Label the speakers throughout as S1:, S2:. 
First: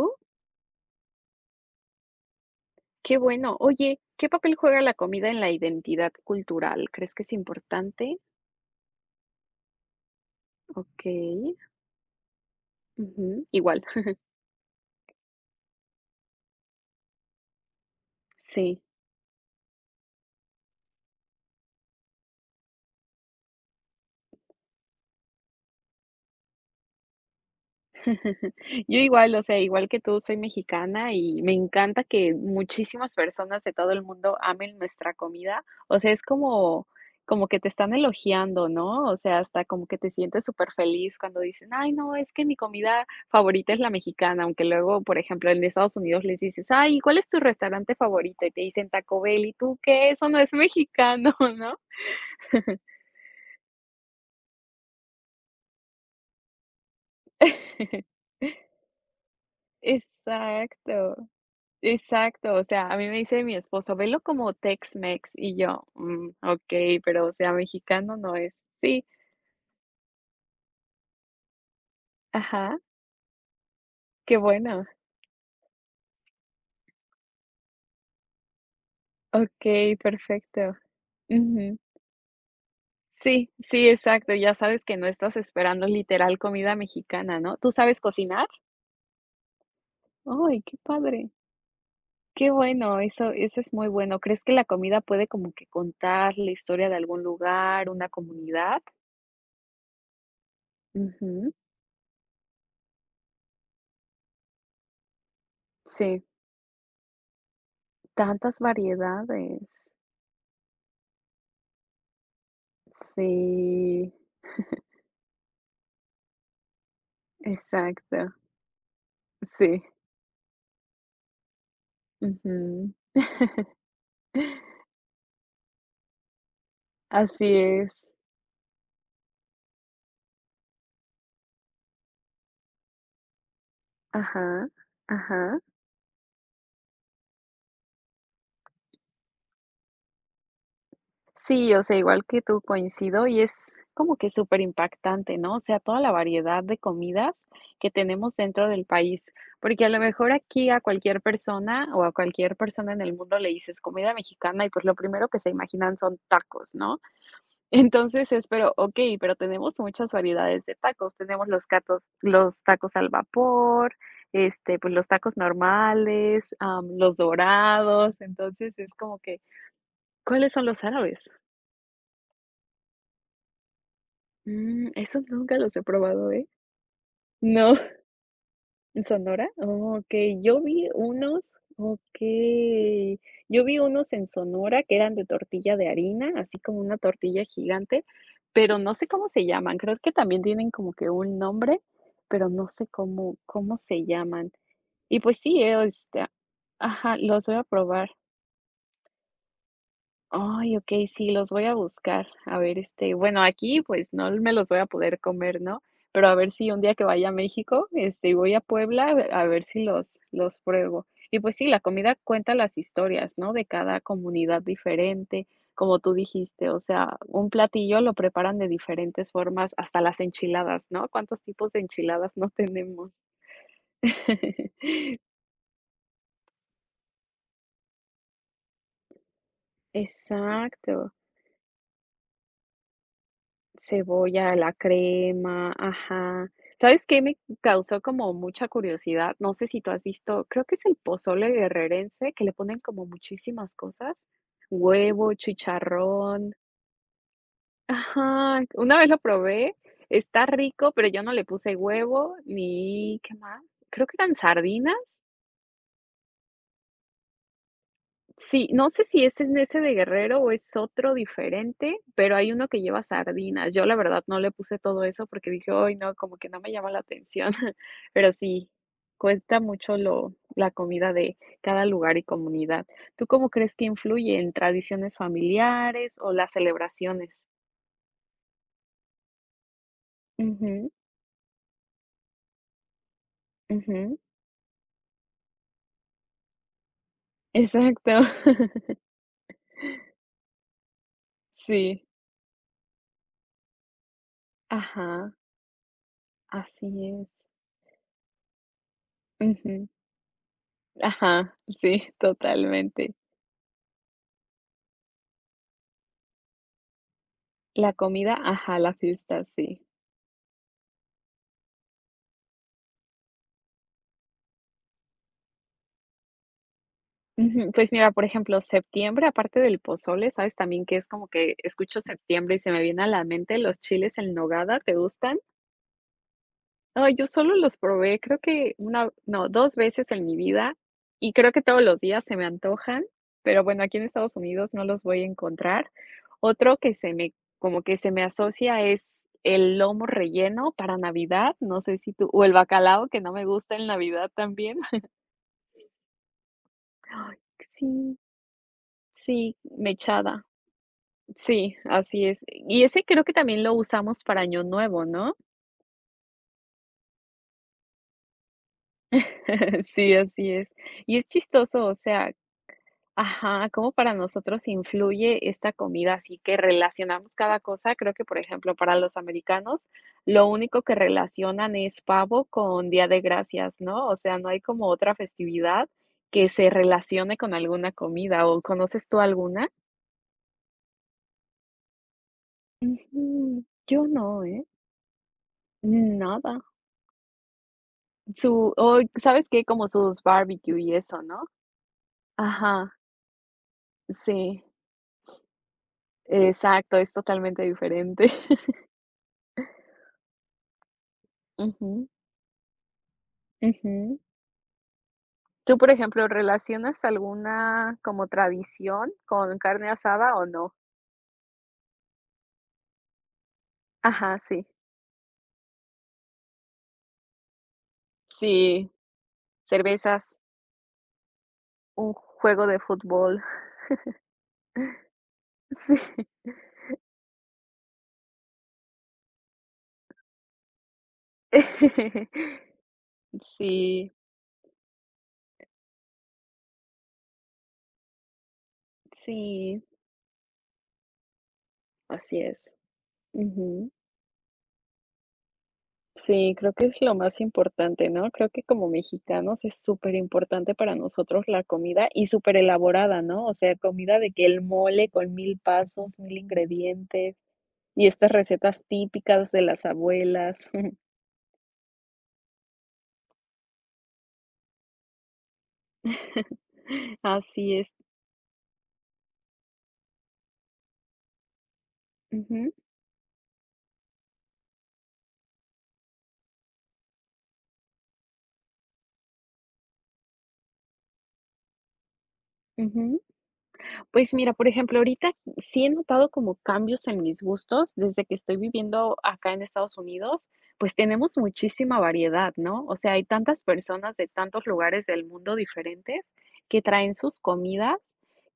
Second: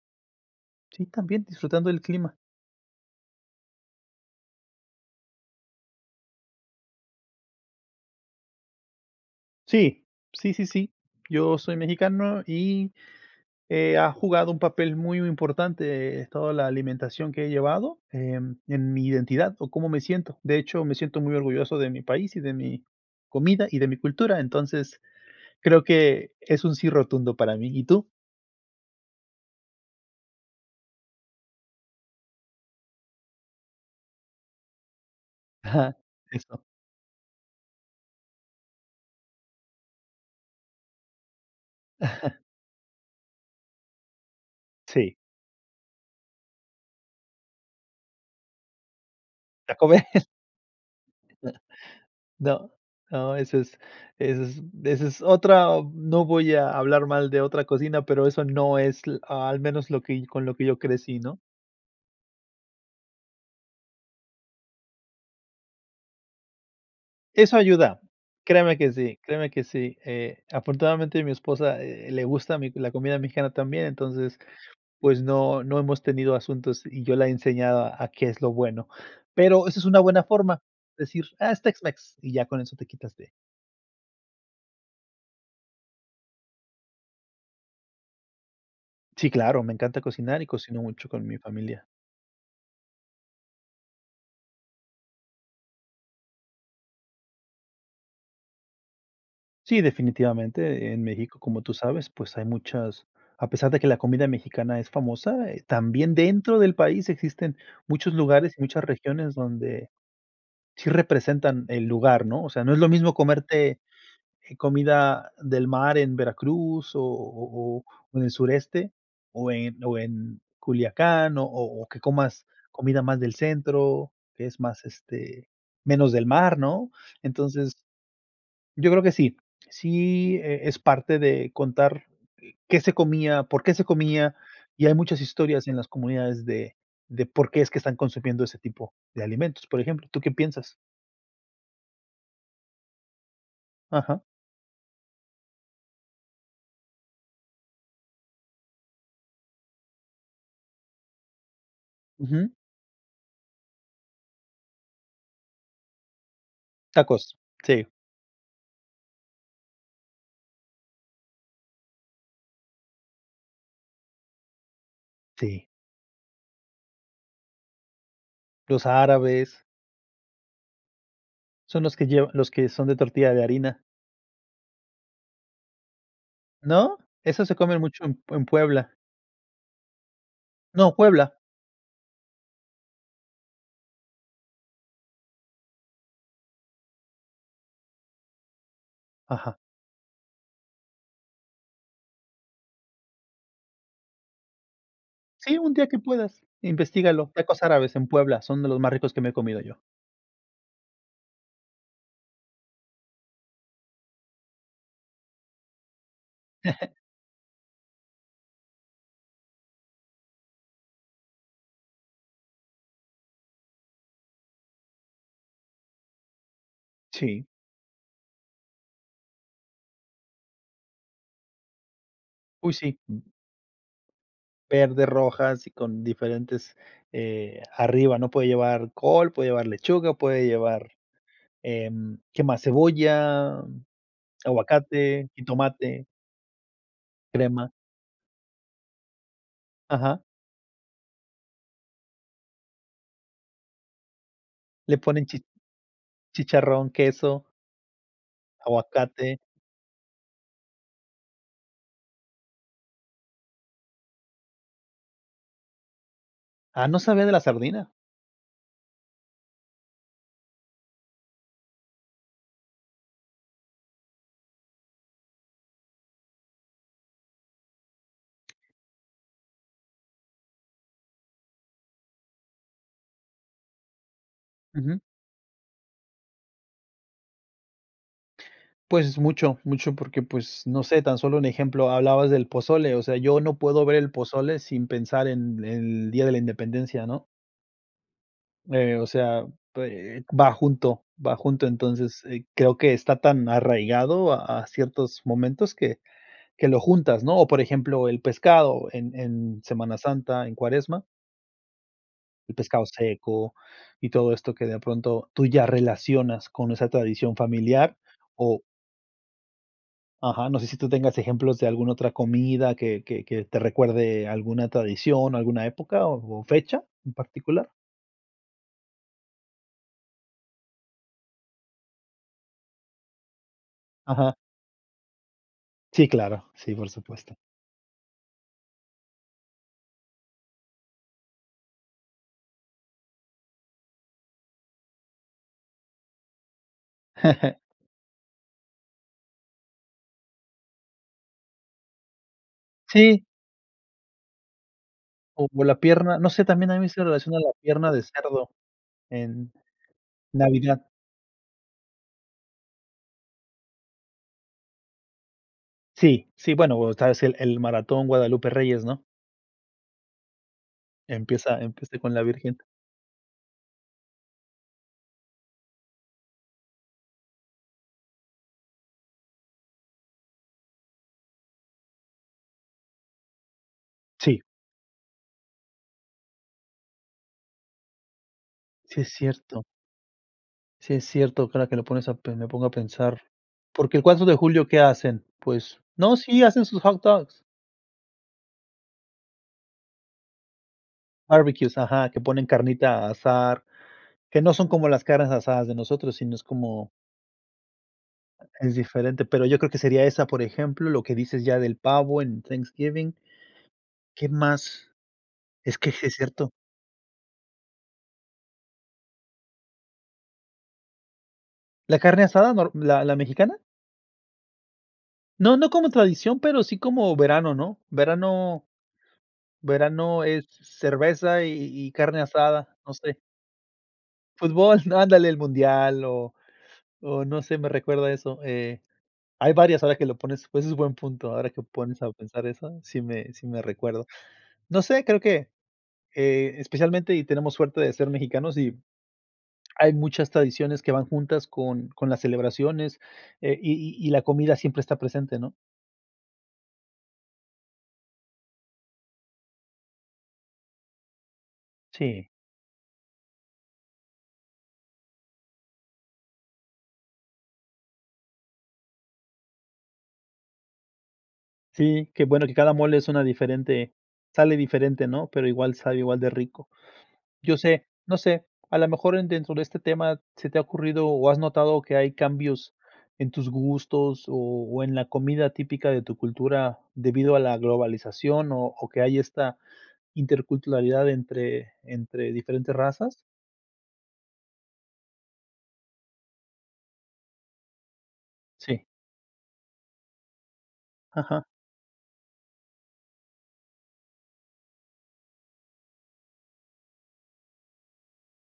S1: ¿Tú?
S2: Sí, también. Disfrutando el clima.
S1: Qué bueno. Oye, ¿qué papel juega la comida, en la identidad cultural? ¿Crees que es importante?
S2: Sí. Sí, sí, sí.
S1: Okey.
S2: Yo soy mexicano y,
S1: Ujú. Igual.
S2: eh, ha jugado un papel muy, muy importante, eh, toda la alimentación que he llevado, eh,
S1: Sí.
S2: en mi identidad o cómo me siento. De hecho, me siento muy orgulloso de mi país, y de mi comida, y de mi cultura. Entonces, creo que es, un "sí" rotundo, para mí. ¿Y tú?
S1: Yo igual. O sea, igual que tú, soy mexicana. Y me encanta que, muchísimas personas de todo el mundo, amen nuestra comida.
S2: Ajá.
S1: O sea, es
S2: Eso.
S1: como como que te están elogiando, ¿no? O sea, hasta como que te sientes, superfeliz, cuando dicen: "Ay no, es que mi comida favorita, es la mexicana". Aunque luego,
S2: Sí.
S1: por ejemplo, en Estados Unidos, les dices: "Ay, ¿y cuál es tu restaurante favorito? Y te dicen: "Taco Bell". Y tú:
S2: Taco
S1: "¿Qué?
S2: Bell
S1: Eso no es mexicano", ¿no?
S2: No. No, eso es eso es eso es otra No voy a hablar mal de otra cocina, pero eso no es l ah, al menos lo que con lo que yo
S1: Exacto.
S2: crecí, ¿no?
S1: Exacto, o sea, a mí me dice mi esposo: "Velo como Tex Mex". Y yo: "Mm, okey. Pero, o sea,
S2: Eso ayuda.
S1: mexicano no es".
S2: Créeme que
S1: Sí.
S2: sí, créeme que sí, eh, afortunadamente, mi esposa, eh, le gusta mi
S1: Ajá.
S2: la comida mexicana, también.
S1: Qué
S2: Entonces,
S1: bueno.
S2: pues no no hemos tenido asuntos. Y yo la he enseñado, a a qué es lo bueno. Pero eso es
S1: Okey,
S2: una buena forma,
S1: perfecto.
S2: decir: "Ah, es
S1: Ujú.
S2: Tex Mex". Y ya, con eso te quitas de
S1: Sí, sí, exacto. Ya sabes que no estás esperando, literal, comida mexicana, ¿no? ¿Tú sabes cocinar?
S2: Sí, claro. Me encanta cocinar, y
S1: Ay, qué
S2: cocino mucho con
S1: padre.
S2: mi familia.
S1: Que bueno, eso eso es muy bueno. ¿Crees que la comida puede como que contar la historia de algún lugar, una comunidad?
S2: Sí, definitivamente. En México,
S1: Ujú.
S2: como tú sabes, pues, hay muchas a pesar de que la comida mexicana es famosa, eh, también
S1: Sí.
S2: dentro del país existen muchos lugares
S1: Tantas
S2: y muchas regiones
S1: variedades.
S2: donde, sí representan el lugar, ¿no? O sea, no es lo mismo comerte
S1: Sí.
S2: comida del mar en Veracruz o o o o en el
S1: Exacto.
S2: sureste o en
S1: Sí.
S2: o en Culiacán o o o que comas
S1: Ujú.
S2: comida más del centro, que es más, este, menos del mar, ¿no?
S1: Así
S2: Entonces,
S1: es.
S2: yo creo que sí. Sí, eh es parte de contar, eh, ¿qué se comía, por qué se comía?
S1: Ajá.
S2: Y hay muchas
S1: Ajá.
S2: historias en las comunidades de de, ¿por qué es que están consumiendo ese tipo de alimentos?, por ejemplo, ¿tú qué piensas?
S1: Sí, o sea, igual que tú coincido y es como
S2: Ajá.
S1: que superimpactante, ¿no? O sea, toda la variedad de comidas que tenemos dentro del país. Porque a lo mejor aquí a cualquier persona o a
S2: Ujú.
S1: cualquier persona en el mundo le dices "comida mexicana" y pues lo primero que se imaginan son tacos, ¿no?
S2: Tacos, sí.
S1: Entonces es pero okey, pero tenemos muchas variedades de tacos, tenemos los catos los tacos al vapor, este, pues los tacos
S2: Sí.
S1: normales, am, los dorados, entonces
S2: Los
S1: es como que,
S2: árabes.
S1: ¿cuáles son los árabes?
S2: Son los que lleva los que son de tortilla de harina.
S1: Mm, esos nunca los he probado, ¿eh?
S2: ¿No? Esos se
S1: No,
S2: comen mucho en Pue en Puebla.
S1: ¿en Sonora? Okey. Yo vi
S2: No, Puebla.
S1: unos Okey, yo vi unos en Sonora que eran de tortilla de harina, así como una tortilla gigante, pero no sé cómo se
S2: Ajá.
S1: llaman, creo que también tienen como que un nombre, pero no sé cómo cómo se llaman. Y, pues,
S2: Sí,
S1: sí
S2: un
S1: eh, o
S2: día que
S1: este,
S2: puedas,
S1: ajá,
S2: investígalo.
S1: los voy
S2: Tacos
S1: a
S2: árabes en
S1: probar.
S2: Puebla, son de los más ricos que me he comido yo.
S1: Ay, okey, sí, los voy a buscar. A ver, este, bueno, aquí, pues, no me los voy a poder comer, ¿no? Pero a ver si un día que vaya a México, este, y voy a Puebla, eh, a ver si los los pruebo. Y, pues, sí, la comida cuenta las historias, ¿no?, de cada comunidad diferente. Como tú dijiste, o sea,
S2: Si.
S1: un platillo lo preparan de diferentes formas, hasta las enchiladas, ¿no? ¿Cuántos tipos de enchiladas no
S2: Uy, sí.
S1: tenemos?
S2: Mm. Verde, rojas y con diferentes eh, arriba, ¿no? Puede llevar col, puede llevar lechuga, puede llevar,
S1: Exacto.
S2: em, ¿qué más? Cebolla,
S1: Cebolla, la
S2: aguacate,
S1: crema
S2: jitomate.
S1: ajá. ¿Sabes qué me
S2: Crema.
S1: causó como mucha curiosidad? No sé si tú has
S2: Ajá.
S1: visto creo que es el pozole guerrerense que le ponen como muchísimas cosas,
S2: Le ponen
S1: huevo,
S2: chich
S1: chicharrón.
S2: chicharrón, queso.
S1: Ajá. Una vez lo
S2: Aguacate.
S1: probé, está rico pero yo no le puse huevo ni, ¿qué más?, ¿creo que eran sardinas?
S2: Ah, no sabía de la sardina.
S1: Sí, no sé si es en ese de Guerrero o es otro diferente, pero hay uno que lleva sardinas. Yo la verdad no le puse todo eso porque dije: "Ay, no, como que no me llama la atención". Pero sí, cuesta mucho lo la comida de cada lugar y comunidad, ¿tú cómo crees que influye en
S2: Ujú.
S1: tradiciones familiares o las celebraciones?
S2: Pues mucho. Mucho, porque, pues, no
S1: Ujú.
S2: sé, tan solo un ejemplo, hablabas del pozole, o sea, yo no puedo ver el
S1: Ujú.
S2: pozole sin pensar en el día de la independencia, ¿no?
S1: Exacto.
S2: Eh, o sea, p eh, va junto, va junto,
S1: Sí.
S2: entonces, eh creo que está tan arraigado a a ciertos
S1: Ajá.
S2: momentos que que lo
S1: Así
S2: juntas,
S1: es.
S2: ¿no?, o por ejemplo, el pescado en en
S1: Ujú.
S2: Semana Santa, en cuaresma.
S1: Ajá, sí,
S2: El pescado
S1: totalmente.
S2: seco y todo esto que, de pronto, tú ya relacionas con esa tradición
S1: La
S2: familiar
S1: comida
S2: o
S1: ajá, la fiesta, sí.
S2: Ajá, no sé si tú tengas ejemplos de alguna otra comida que que que te recuerde alguna tradición o alguna época o o fecha en particular.
S1: Ujú, pues mira, por ejemplo, septiembre, aparte del pozole, ¿sabes?, también que es como que, escucho septiembre y se me viene a la mente, los chiles en
S2: Ajá.
S1: nogada, ¿te gustan?
S2: Sí, claro, sí, por
S1: Ay, yo
S2: supuesto.
S1: solo los probé, creo que una, o no, 2 veces en mi vida y creo que todos los días se me antojan, pero bueno, aquí en Estados Unidos no los voy a encontrar. Otro que se me como que se me asocia es el lomo relleno para navidad, no sé si tú o el bacalao que
S2: Sí.
S1: no me gusta en navidad también.
S2: O o la pierna, no sé, también a mí se
S1: Ay,
S2: relaciona la
S1: que
S2: pierna de
S1: sí.
S2: cerdo en
S1: Sí, mechada.
S2: Navidad.
S1: Sí, así es. Y ese creo que también lo usamos para año nuevo, ¿no?
S2: Sí, sí, bueno, está es el -el maratón Guadalupe Reyes, ¿no?
S1: Sí, así es. Y es
S2: Empieza
S1: chistoso,
S2: empieza
S1: o
S2: ahí con la
S1: sea
S2: virgen.
S1: Ajá, cómo para nosotros influye esta comida, así que relacionamos cada cosa. Creo que por ejemplo, para los americanos lo único que relacionan es pavo con Día de Gracias, ¿no?, o sea
S2: Sí.
S1: no hay como otra festividad que se relacione con alguna comida o,
S2: Sí
S1: ¿conoces
S2: es
S1: tú
S2: cierto.
S1: alguna?
S2: Sí es cierto, cada que lo pones a pen me pongo a pensar.
S1: Ujú.
S2: Porque el
S1: Yo
S2: 4 de
S1: no, ¿eh?
S2: julio, ¿qué hacen? Pues, no,
S1: Mm,
S2: sí,
S1: nada.
S2: hacen sus hot dogs.
S1: Su oy, sabes que como sus barbecue y eso, ¿no?
S2: Barbecues, ajá, que ponen
S1: Ajá.
S2: carnita a asar, que no
S1: Sí.
S2: son como las carnes asadas de nosotros, sino es como
S1: Exacto, es totalmente diferente.
S2: es diferente, pero yo creo que sería esa, por ejemplo, lo que dices ya del
S1: Ujú.
S2: pavo en Thanksgiving.
S1: Ujú.
S2: ¿Qué más?
S1: Tú,
S2: Es
S1: por
S2: que sí es
S1: ejemplo.
S2: cierto.
S1: ¿Relacionas alguna como tradición con carne asada o no?
S2: ¿La carne asada nor la la mexicana?
S1: Ajá, sí.
S2: No, no como tradición, pero sí como verano, ¿no? Verano
S1: Sí,
S2: verano
S1: cervezas.
S2: es, cerveza y y
S1: Un
S2: carne
S1: juego
S2: asada,
S1: de
S2: no sé.
S1: fútbol.
S2: Fútbol, ándale el
S1: Sí.
S2: mundial o o no sé, me recuerda eso, eh, hay varias ahora que lo pones, pues es buen punto ahora que me pones a pensar eso, sí me sí me recuerdo.
S1: Sí.
S2: No sé, creo que, eh, especialmente, y tenemos suerte de ser mexicanos, y
S1: Sí.
S2: hay muchas tradiciones que van juntas con con las
S1: Así es.
S2: celebraciones, eh, y
S1: Ujú.
S2: y y la comida siempre está presente, ¿no?
S1: Sí, creo que es lo más importante, ¿no? Creo que como mexicanos, es superimportante, para nosotros la comida. Y
S2: Sí.
S1: súper elaborada, ¿no?, o sea, comida, de que el mole con 1000 pasos, 1000 ingredientes. Y estas recetas, típicas de las abuelas.
S2: Sí. Qué bueno, que cada mole, es una diferente. Sale diferente, ¿no? Pero igual, sabe igual de rico. Yo
S1: Así
S2: sé.
S1: es.
S2: No sé, a lo mejor en dentro de este tema, ¿se te ha ocurrido o has notado, que hay
S1: Ujú.
S2: cambios en tus gustos? ¿O en la comida típica de tu cultura, debido a la globalización? ¿O o, ¿que hay esta, interculturalidad entre entre diferentes
S1: Ujú.
S2: razas?
S1: Pues mira, por ejemplo, ahorita, sí he notado como cambios en mis gustos, desde que estoy
S2: Sí.
S1: viviendo acá en Estados Unidos, pues tenemos
S2: Ajá.
S1: muchísima variedad, ¿no? O sea, hay tantas personas, de tantos lugares del mundo, diferentes, que traen sus comidas,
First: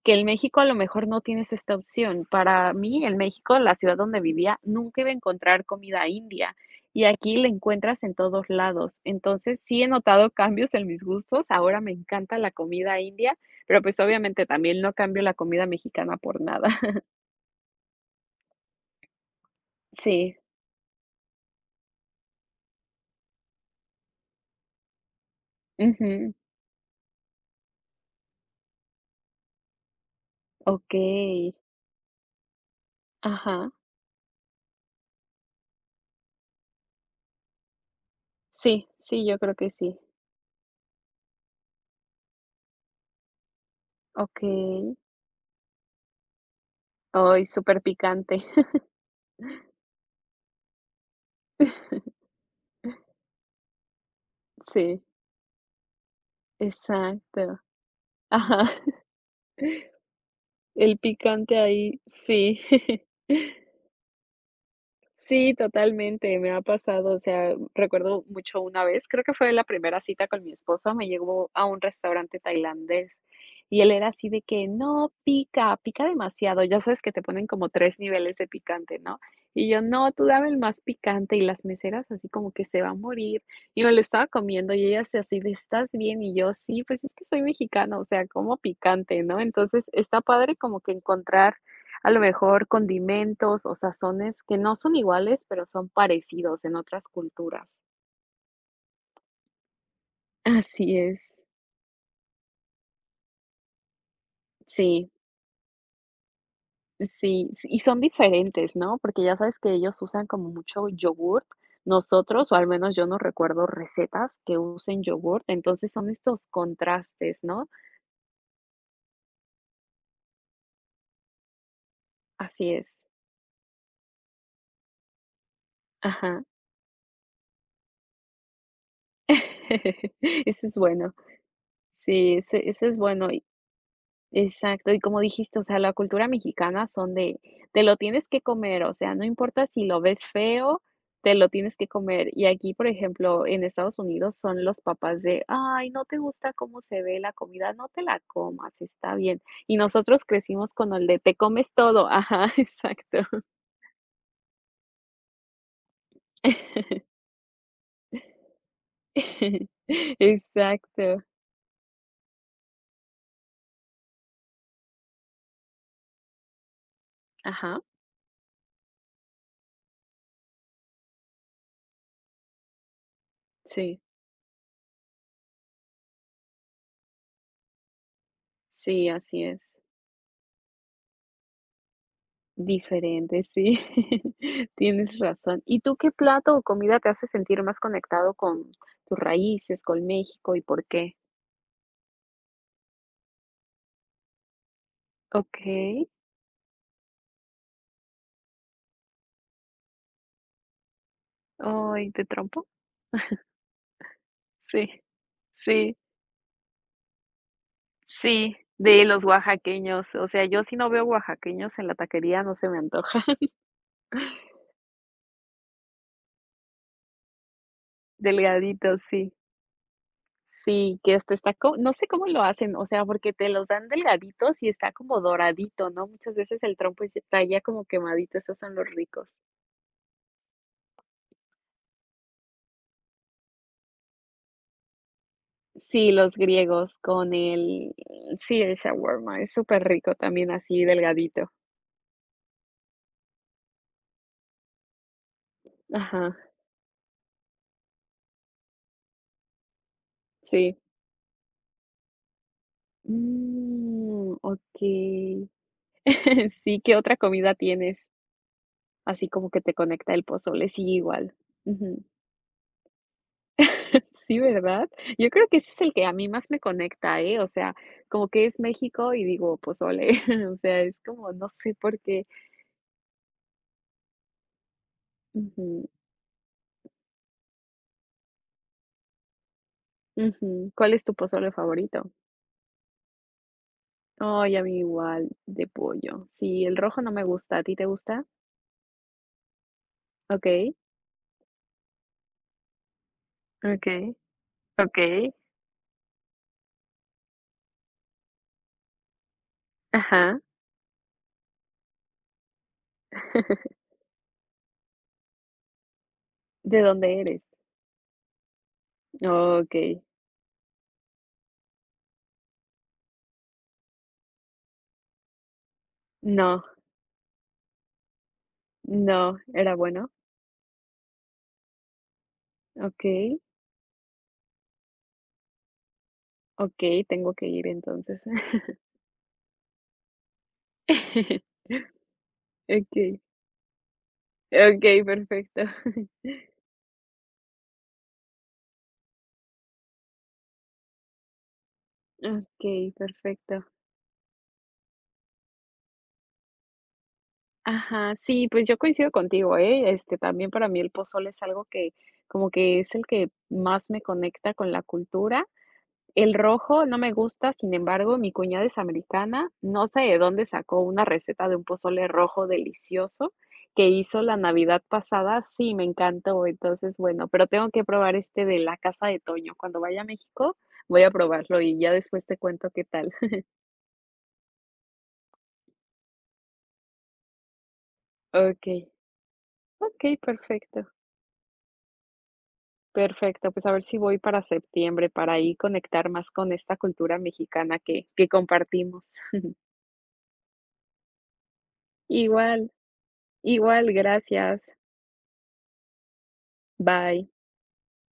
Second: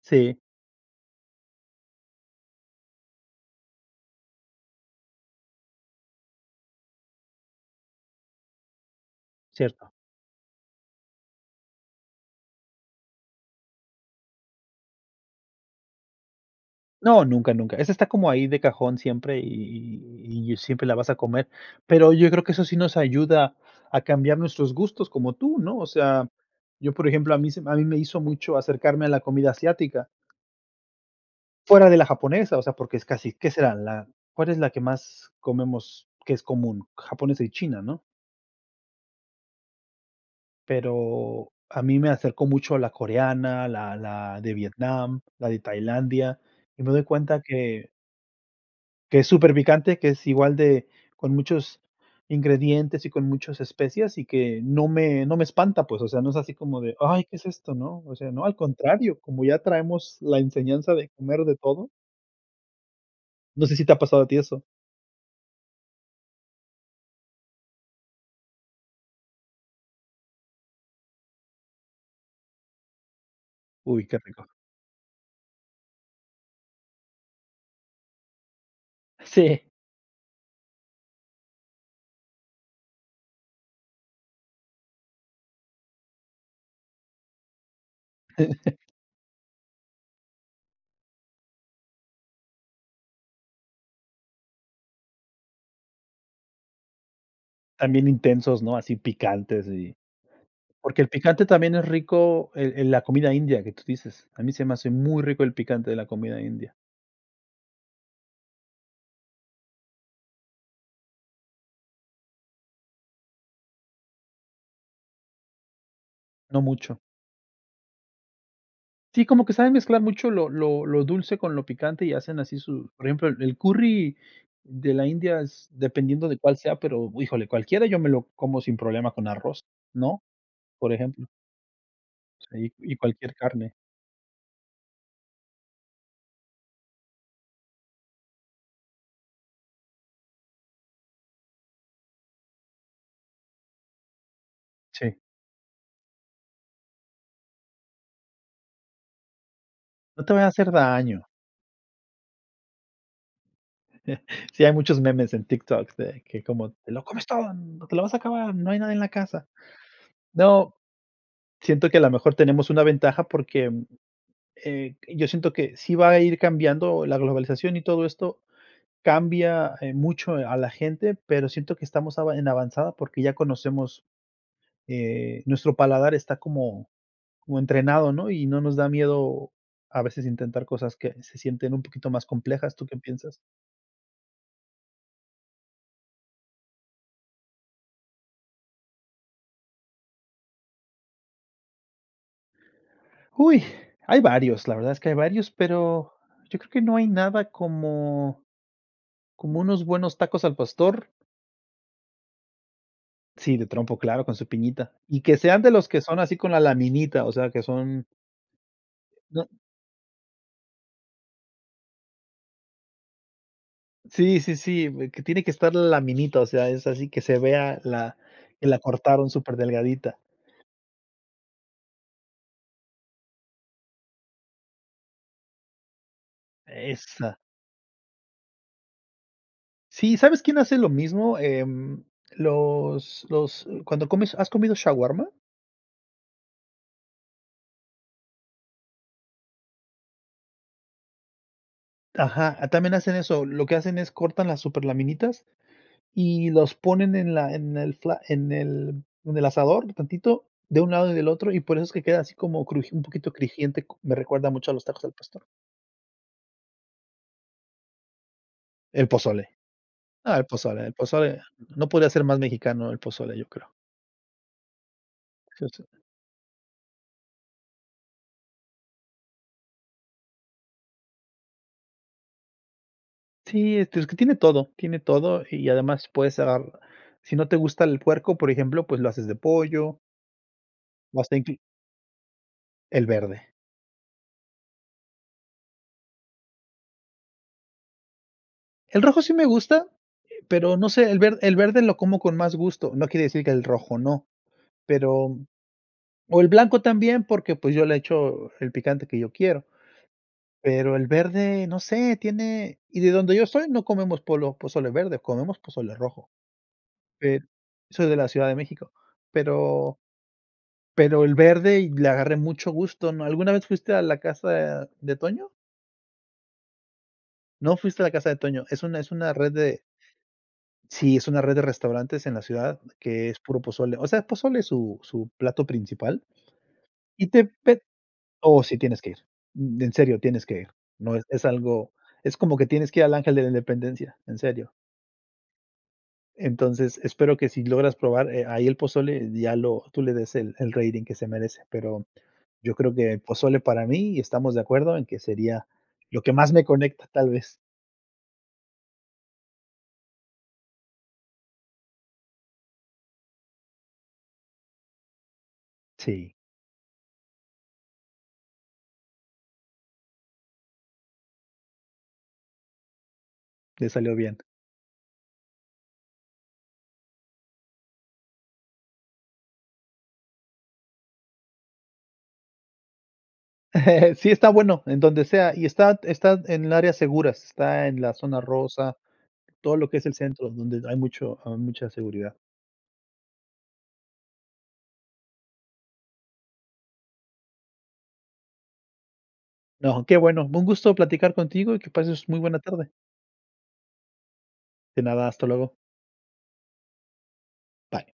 S1: que el
S2: Sí.
S1: México, a lo mejor, no tienes esta opción. Para mí, en México, la ciudad donde vivía, nunca iba a encontrar comida india, y aquí la encuentras en todos lados. Entonces, sí he
S2: Cierto.
S1: notado cambios en mis gustos. Ahora me encanta la comida india, pero pues, obviamente, también no cambio, la comida mexicana, por nada.
S2: No, nunca, nunca. Esa está, como ahí de cajón, siempre, y y
S1: Sí.
S2: y y siempre la vas a comer. Pero yo creo, que eso sí nos ayuda, a cambiar nuestros gustos, como tú, ¿no? O sea,
S1: Ujú.
S2: yo por ejemplo, a mí se a mí, me hizo mucho acercarme, a la comida asiática.
S1: Okey.
S2: Fuera de la japonesa. O sea, porque es casi ¿Qué
S1: Ajá.
S2: será, la? ¿Cuál es la que más comemos, que es común? Japonesa y China, ¿no?
S1: Sí, sí. Yo creo que sí.
S2: Pero a mí me acercó mucho la coreana, la la de
S1: Okey.
S2: Vietnam, la de Tailandia, y me doy cuenta
S1: Ay, súper
S2: que
S1: picante.
S2: que es superpicante, que es igual de con muchos ingredientes y con muchos especias, y que no
S1: Sí.
S2: me no me espanta, pues, o sea, no es así como de: "Ay, ¿qué es
S1: Exacto.
S2: esto, no?". O sea, no, al
S1: Ajá.
S2: contrario, como ya traemos la enseñanza
S1: El
S2: de comer
S1: picante
S2: de todo.
S1: ahí, sí.
S2: ¿No sé si te ha pasado a ti eso?
S1: Sí, totalmente, me ha pasado, o sea, mm, recuerdo mucho una vez. Creo que fue la primera cita con mi esposo, me llevo a un restaurante tailandés, y él
S2: Uy,
S1: era
S2: qué
S1: así de
S2: rico.
S1: que: "No, pica, pica demasiado". Ya sabes que te ponen como 3 niveles de picante, ¿no?
S2: Sí.
S1: Y yo: "No, tú dame el más picante". Y las meseras así como que: "Se va a morir". Y me lo estaba comiendo y ellas así de: "¿Estás bien?". Y yo: "Sí, pues es que soy mexicano, o sea, como picante, ¿no?". Entonces está padre como que encontrar a lo mejor condimentos o sazones que no son iguales, pero son parecidos en otras culturas.
S2: Están bien intensos, ¿no? Así picantes y
S1: Así
S2: porque el
S1: es.
S2: picante también es rico el el la comida india que tú dices. A mí se me hace
S1: Sí.
S2: muy rico el picante de la comida india.
S1: Sí, s y son diferentes, ¿no? Porque ya sabes que ellos usan como mucho yogurt. Nosotros, o al menos yo no recuerdo recetas que usen yogurt. Entonces son estos
S2: No mucho.
S1: contrastes, ¿no?
S2: Sí, como que saben mezclar mucho lo lo lo dulce con lo picante y hacen así
S1: Así
S2: su
S1: es.
S2: Por ejemplo, el el curry de la India es dependiendo de
S1: Ajá.
S2: cuál sea, pero híjole, cualquiera yo me lo como sin problema con arroz, ¿no?
S1: Eso es
S2: Por
S1: bueno.
S2: ejemplo.
S1: Sí, ese
S2: Sí,
S1: ese
S2: y
S1: es bueno
S2: cualquier
S1: y
S2: carne.
S1: Exacto, y como dijiste, o sea, la cultura mexicana son de: "Te lo tienes que comer", o sea, no importa si lo ves feo, te lo tienes que comer. Y aquí, por ejemplo, en Estados Unidos son los
S2: Sí.
S1: papás de: "Ay, ¿no te gusta cómo se ve la comida? No te la comas, está bien". Y
S2: No
S1: nosotros
S2: te vaya hacer
S1: crecimos con el de
S2: daño.
S1: "Te comes todo". Ajá, exacto.
S2: Sí hay muchos memes en TikTok de que como: "Te lo comes todo, te lo vas a acabar, no hay nada en la casa". No,
S1: Exacto.
S2: siento que a lo mejor tenemos una ventaja porque, mm, eh, yo siento que sí va a ir cambiando la globalización
S1: Ajá.
S2: y todo esto cambia, eh mucho a la gente, pero siento que estamos a en avanzada porque ya
S1: Sí.
S2: conocemos, eh, nuestro paladar está como como entrenado, ¿no? Y no nos da
S1: Sí, así
S2: miedo
S1: es.
S2: a veces intentar cosas que se sienten un poquito más complejas, ¿tú qué piensas?
S1: Diferente, sí. Tienes razón. ¿Y tú qué plato o comida te hace sentir más conectado con tus raíces, con México y por qué?
S2: Uy, hay varios, la verdad es que hay varios,
S1: Okey.
S2: pero, yo creo que no hay nada como como unos buenos tacos al pastor.
S1: Ay, ¿de trompo?
S2: Sí, de trompo, claro, con su piñita.
S1: Sí,
S2: Y que sean, de los
S1: sí.
S2: que son, así con la laminita. O sea, que son
S1: Sí, de los
S2: No.
S1: oaxaqueños. O sea, yo si no veo, oaxaqueños en la taquería, no se me antoja.
S2: Sí, sí, sí. Que tiene que estar la laminita. O sea, es así. Que se vea la que la
S1: Delgaditos,
S2: cortaron
S1: sí.
S2: súper delgadita.
S1: Sí, que hasta está co no sé cómo lo hacen. O sea, porque te los dan delgaditos, y está como doradito, ¿no? Muchas veces el trompo,
S2: Esa.
S1: está ya, como quemadito. Esos son los ricos.
S2: Sí, ¿sabes, quién hace lo mismo? Em, los los cuando comes ¿Has comido shawarma?
S1: Sí, los griegos, con el sí, el shawarma. Es superrico también, así delgadito.
S2: Ajá, también hacen eso. Lo que hacen es cortan las súper laminitas,
S1: Ajá.
S2: y los ponen en la en el fla en el en el asador. Tantito,
S1: Sí.
S2: de un lado y del otro, y por eso, es que queda así como cruji un poquito crujiente. Me
S1: Mm
S2: recuerda mucho, a los tacos al pastor.
S1: okey. Sí. ¿Qué otra comida tienes?
S2: El
S1: Así
S2: pozole.
S1: como que, te conecta el
S2: No, el
S1: pozole, sí,
S2: pozole el
S1: igual.
S2: pozole. No
S1: Ujú.
S2: podría ser más mexicano. El pozole, yo creo.
S1: Sí, ¿verdad? Yo creo que ese, es el
S2: [unintelligible]
S1: que a mí, más me conecta, ¿eh? O sea, como que es, México, y digo: "Pozole". O sea, es como no sé por qué.
S2: Sí, este, es que tiene todo, tiene todo y
S1: Ujú.
S2: además puedes cerrar si no te gusta el puerco, por ejemplo, pues, lo haces de pollo.
S1: Ujú. ¿Cuál es tu
S2: O hasta
S1: pozole
S2: inclu
S1: favorito?
S2: El verde.
S1: Oh, y a mi igual de pollo. Sí, el rojo no me gusta, ¿a ti te gusta?
S2: El rojo sí me gusta, eh,
S1: Okey.
S2: pero no sé, el ver el verde lo como con más gusto, no quiere decir que el rojo
S1: Okey.
S2: no,
S1: Okey.
S2: pero o el blanco también, porque, pues, yo le echo el picante que yo quiero.
S1: Ajá.
S2: Pero el verde, no sé, tiene y de donde yo estoy no comemos polo pozole verde, comemos pozole rojo.
S1: ¿De dónde eres?
S2: Pero soy de la Ciudad de México. Pero
S1: Okey.
S2: pero el verde y le agarré mucho gusto, ¿no? ¿Alguna vez fuiste a la casa de Toño?
S1: No.
S2: No fuiste a la Casa de Toño. Es una es una
S1: No,
S2: red
S1: ¿era
S2: de
S1: bueno?
S2: Sí, es una red de restaurantes en la ciudad que es
S1: Okey.
S2: puro pozole, o sea, pozole es su su plato principal
S1: Okey,
S2: y
S1: tengo
S2: te
S1: que ir,
S2: pe
S1: entonces.
S2: oh sí, tienes que ir, mm, en serio tienes que ir. No es es algo es como que tienes que ir al
S1: Okey.
S2: Ángel de la Independencia, en serio.
S1: Okey, perfecto.
S2: Entonces, espero que si logras probar, eh, ahí el pozole ya lo tú le des el el rating que se merece. Pero yo
S1: Okey,
S2: creo que el pozole,
S1: perfecto.
S2: para mí, y estamos de acuerdo, en que sería lo que más me conecta, tal vez.
S1: Ajá, sí, pues, yo coincido contigo, ¿eh?, este, también para mí, el pozole es algo que como que es el que más me conecta con la cultura. El
S2: Sí.
S1: rojo no me gusta, sin embargo, mi cuñada es americana, no sé de dónde sacó una receta de un pozole rojo delicioso, que
S2: Le salió
S1: hizo la
S2: bien.
S1: Navidad pasada. Sí, me encantó. Entonces, bueno, pero tengo que probar este de la Casa de Toño. Cuando vaya a México voy a probarlo y ya después te cuento qué tal.
S2: Sí, está bueno, en donde sea, y está está en áreas seguras, está en la zona
S1: Okey.
S2: rosa, todo lo que es el
S1: Okey,
S2: centro, donde
S1: perfecto.
S2: hay mucho ah, mucha seguridad.
S1: Perfecto, pues, a ver si voy para septiembre, para ahí conectar más con esta cultura mexicana que que compartimos.
S2: No, qué bueno. Un gusto platicar contigo y que pases muy buena
S1: Igual,
S2: tarde.
S1: igual, gracias.
S2: De nada, hasta luego.
S1: Bye.
S2: Bye.